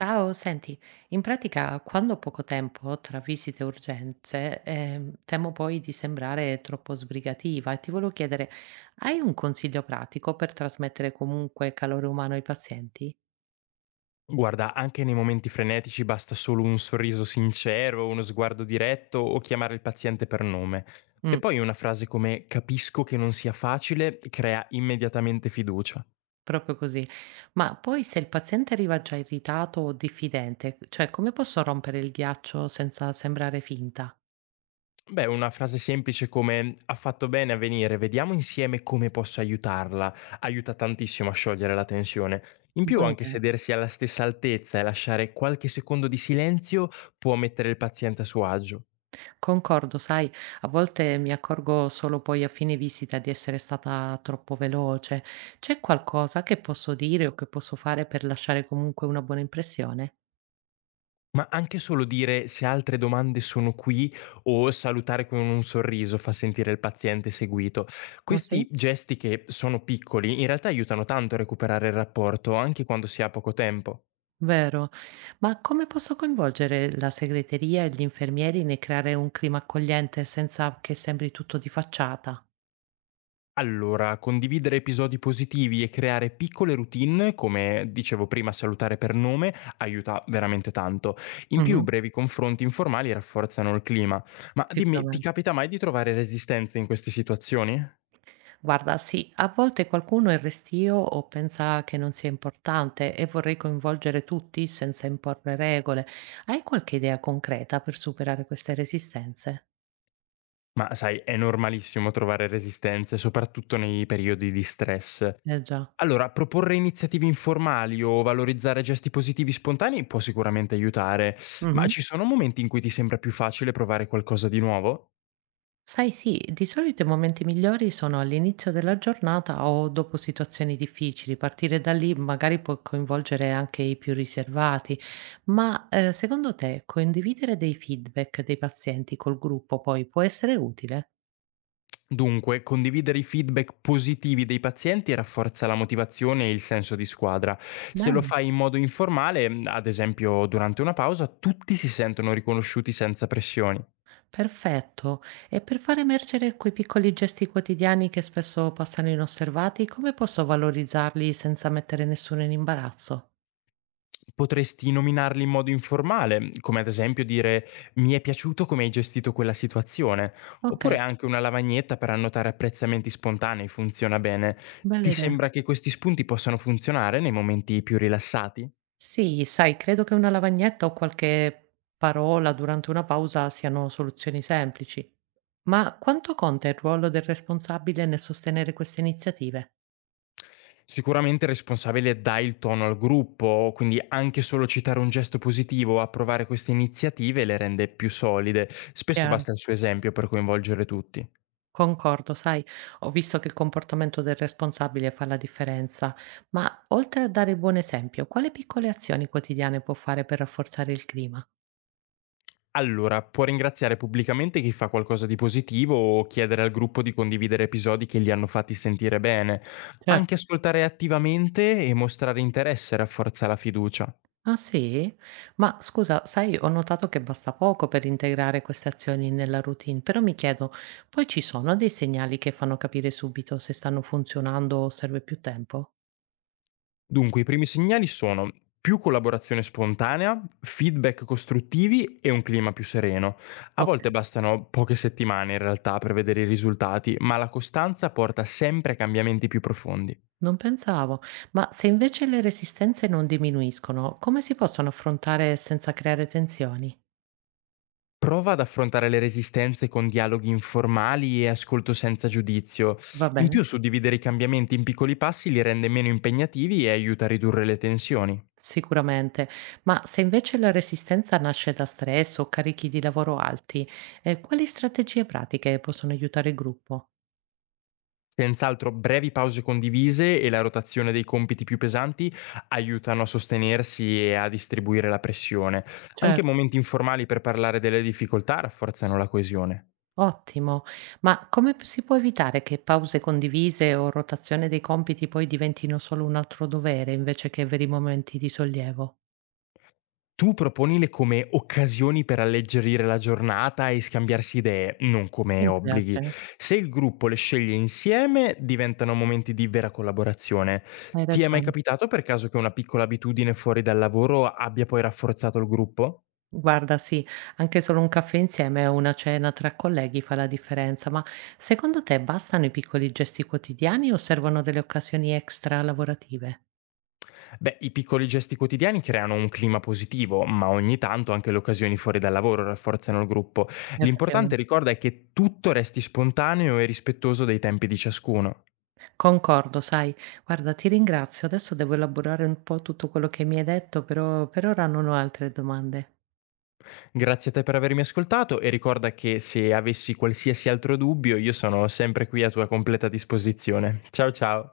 Ciao, senti, in pratica quando ho poco tempo tra visite e urgenze, temo poi di sembrare troppo sbrigativa e ti volevo chiedere, hai un consiglio pratico per trasmettere comunque calore umano ai pazienti? Guarda, anche nei momenti frenetici basta solo un sorriso sincero, uno sguardo diretto o chiamare il paziente per nome. E Mm, poi una frase come capisco che non sia facile crea immediatamente fiducia. proprio così. Ma poi se il paziente arriva già irritato o diffidente, cioè come posso rompere il ghiaccio senza sembrare finta? Beh, una frase semplice come ha fatto bene a venire, vediamo insieme come posso aiutarla, aiuta tantissimo a sciogliere la tensione. In più Buona anche idea. sedersi alla stessa altezza e lasciare qualche secondo di silenzio può mettere il paziente a suo agio. Concordo, sai, a volte mi accorgo solo poi a fine visita di essere stata troppo veloce. C'è qualcosa che posso dire o che posso fare per lasciare comunque una buona impressione? Ma anche solo dire: "Se ha altre domande sono qui", o salutare con un sorriso fa sentire il paziente seguito. Oh sì? Questi gesti che sono piccoli, in realtà aiutano tanto a recuperare il rapporto, anche quando si ha poco tempo. Vero. Ma come posso coinvolgere la segreteria e gli infermieri nel creare un clima accogliente senza che sembri tutto di facciata? Allora, condividere episodi positivi e creare piccole routine, come dicevo prima salutare per nome, aiuta veramente tanto. In più Mhm. brevi confronti informali rafforzano il clima. Ma dimmi, ti Sicuramente. capita mai di trovare resistenze in queste situazioni? Guarda, sì, a volte qualcuno è restio o pensa che non sia importante e vorrei coinvolgere tutti senza imporre regole. Hai qualche idea concreta per superare queste resistenze? Ma sai, è normalissimo trovare resistenze, soprattutto nei periodi di stress. Eh già. Allora, proporre iniziative informali o valorizzare gesti positivi spontanei può sicuramente aiutare, ma Mhm. ci sono momenti in cui ti sembra più facile provare qualcosa di nuovo? Sai, sì, di solito i momenti migliori sono all'inizio della giornata o dopo situazioni difficili. Partire da lì magari può coinvolgere anche i più riservati. Ma secondo te condividere dei feedback dei pazienti col gruppo poi può essere utile? Dunque, condividere i feedback positivi dei pazienti rafforza la motivazione e il senso di squadra. Se lo Bene. fai in modo informale, ad esempio durante una pausa, tutti si sentono riconosciuti senza pressioni. Perfetto. E per far emergere quei piccoli gesti quotidiani che spesso passano inosservati, come posso valorizzarli senza mettere nessuno in imbarazzo? Potresti nominarli in modo informale, come ad esempio dire mi è piaciuto come hai gestito quella situazione, Ok. oppure anche una lavagnetta per annotare apprezzamenti spontanei funziona bene. Ti Bella idea. sembra che questi spunti possano funzionare nei momenti più rilassati? Sì, sai, credo che una lavagnetta o qualche parola durante una pausa siano soluzioni semplici. Ma quanto conta il ruolo del responsabile nel sostenere queste iniziative? Sicuramente il responsabile dà il tono al gruppo, quindi anche solo citare un gesto positivo o approvare queste iniziative le rende più solide. Spesso Chiaro. basta il suo esempio per coinvolgere tutti. Concordo, sai, ho visto che il comportamento del responsabile fa la differenza, ma oltre a dare il buon esempio, quali piccole azioni quotidiane può fare per rafforzare il clima? Allora, può ringraziare pubblicamente chi fa qualcosa di positivo o chiedere al gruppo di condividere episodi che li hanno fatti sentire bene. Anche Certo. ascoltare attivamente e mostrare interesse rafforza la fiducia. Ah sì? Ma scusa, sai, ho notato che basta poco per integrare queste azioni nella routine, però mi chiedo, poi ci sono dei segnali che fanno capire subito se stanno funzionando o serve più tempo? Dunque, i primi segnali sono più collaborazione spontanea, feedback costruttivi e un clima più sereno. A Ok. volte bastano poche settimane in realtà per vedere i risultati, ma la costanza porta sempre a cambiamenti più profondi. Non pensavo, ma se invece le resistenze non diminuiscono, come si possono affrontare senza creare tensioni? Prova ad affrontare le resistenze con dialoghi informali e ascolto senza giudizio. Va In bene, più, suddividere i cambiamenti in piccoli passi li rende meno impegnativi e aiuta a ridurre le tensioni. sicuramente. Ma se invece la resistenza nasce da stress o carichi di lavoro alti, quali strategie pratiche possono aiutare il gruppo? Senz'altro, brevi pause condivise e la rotazione dei compiti più pesanti aiutano a sostenersi e a distribuire la pressione. Anche Certo, momenti informali per parlare delle difficoltà rafforzano la coesione. ottimo. Ma come si può evitare che pause condivise o rotazione dei compiti poi diventino solo un altro dovere invece che veri momenti di sollievo? Tu proponile come occasioni per alleggerire la giornata e scambiarsi idee, non come Mi obblighi. piace, Se il gruppo le sceglie insieme, diventano momenti di vera collaborazione. hai Ti è mai ragione. capitato per caso che una piccola abitudine fuori dal lavoro abbia poi rafforzato il gruppo? Guarda, sì, anche solo un caffè insieme o una cena tra colleghi fa la differenza, ma secondo te bastano i piccoli gesti quotidiani o servono delle occasioni extra lavorative? Beh, i piccoli gesti quotidiani creano un clima positivo, ma ogni tanto anche le occasioni fuori dal lavoro rafforzano il gruppo. L'importante Effettivamente. ricorda è che tutto resti spontaneo e rispettoso dei tempi di ciascuno. Concordo, sai, guarda, ti ringrazio. Adesso devo elaborare un po' tutto quello che mi hai detto, però per ora non ho altre domande. Grazie a te per avermi ascoltato e ricorda che se avessi qualsiasi altro dubbio io sono sempre qui a tua completa disposizione. Ciao ciao.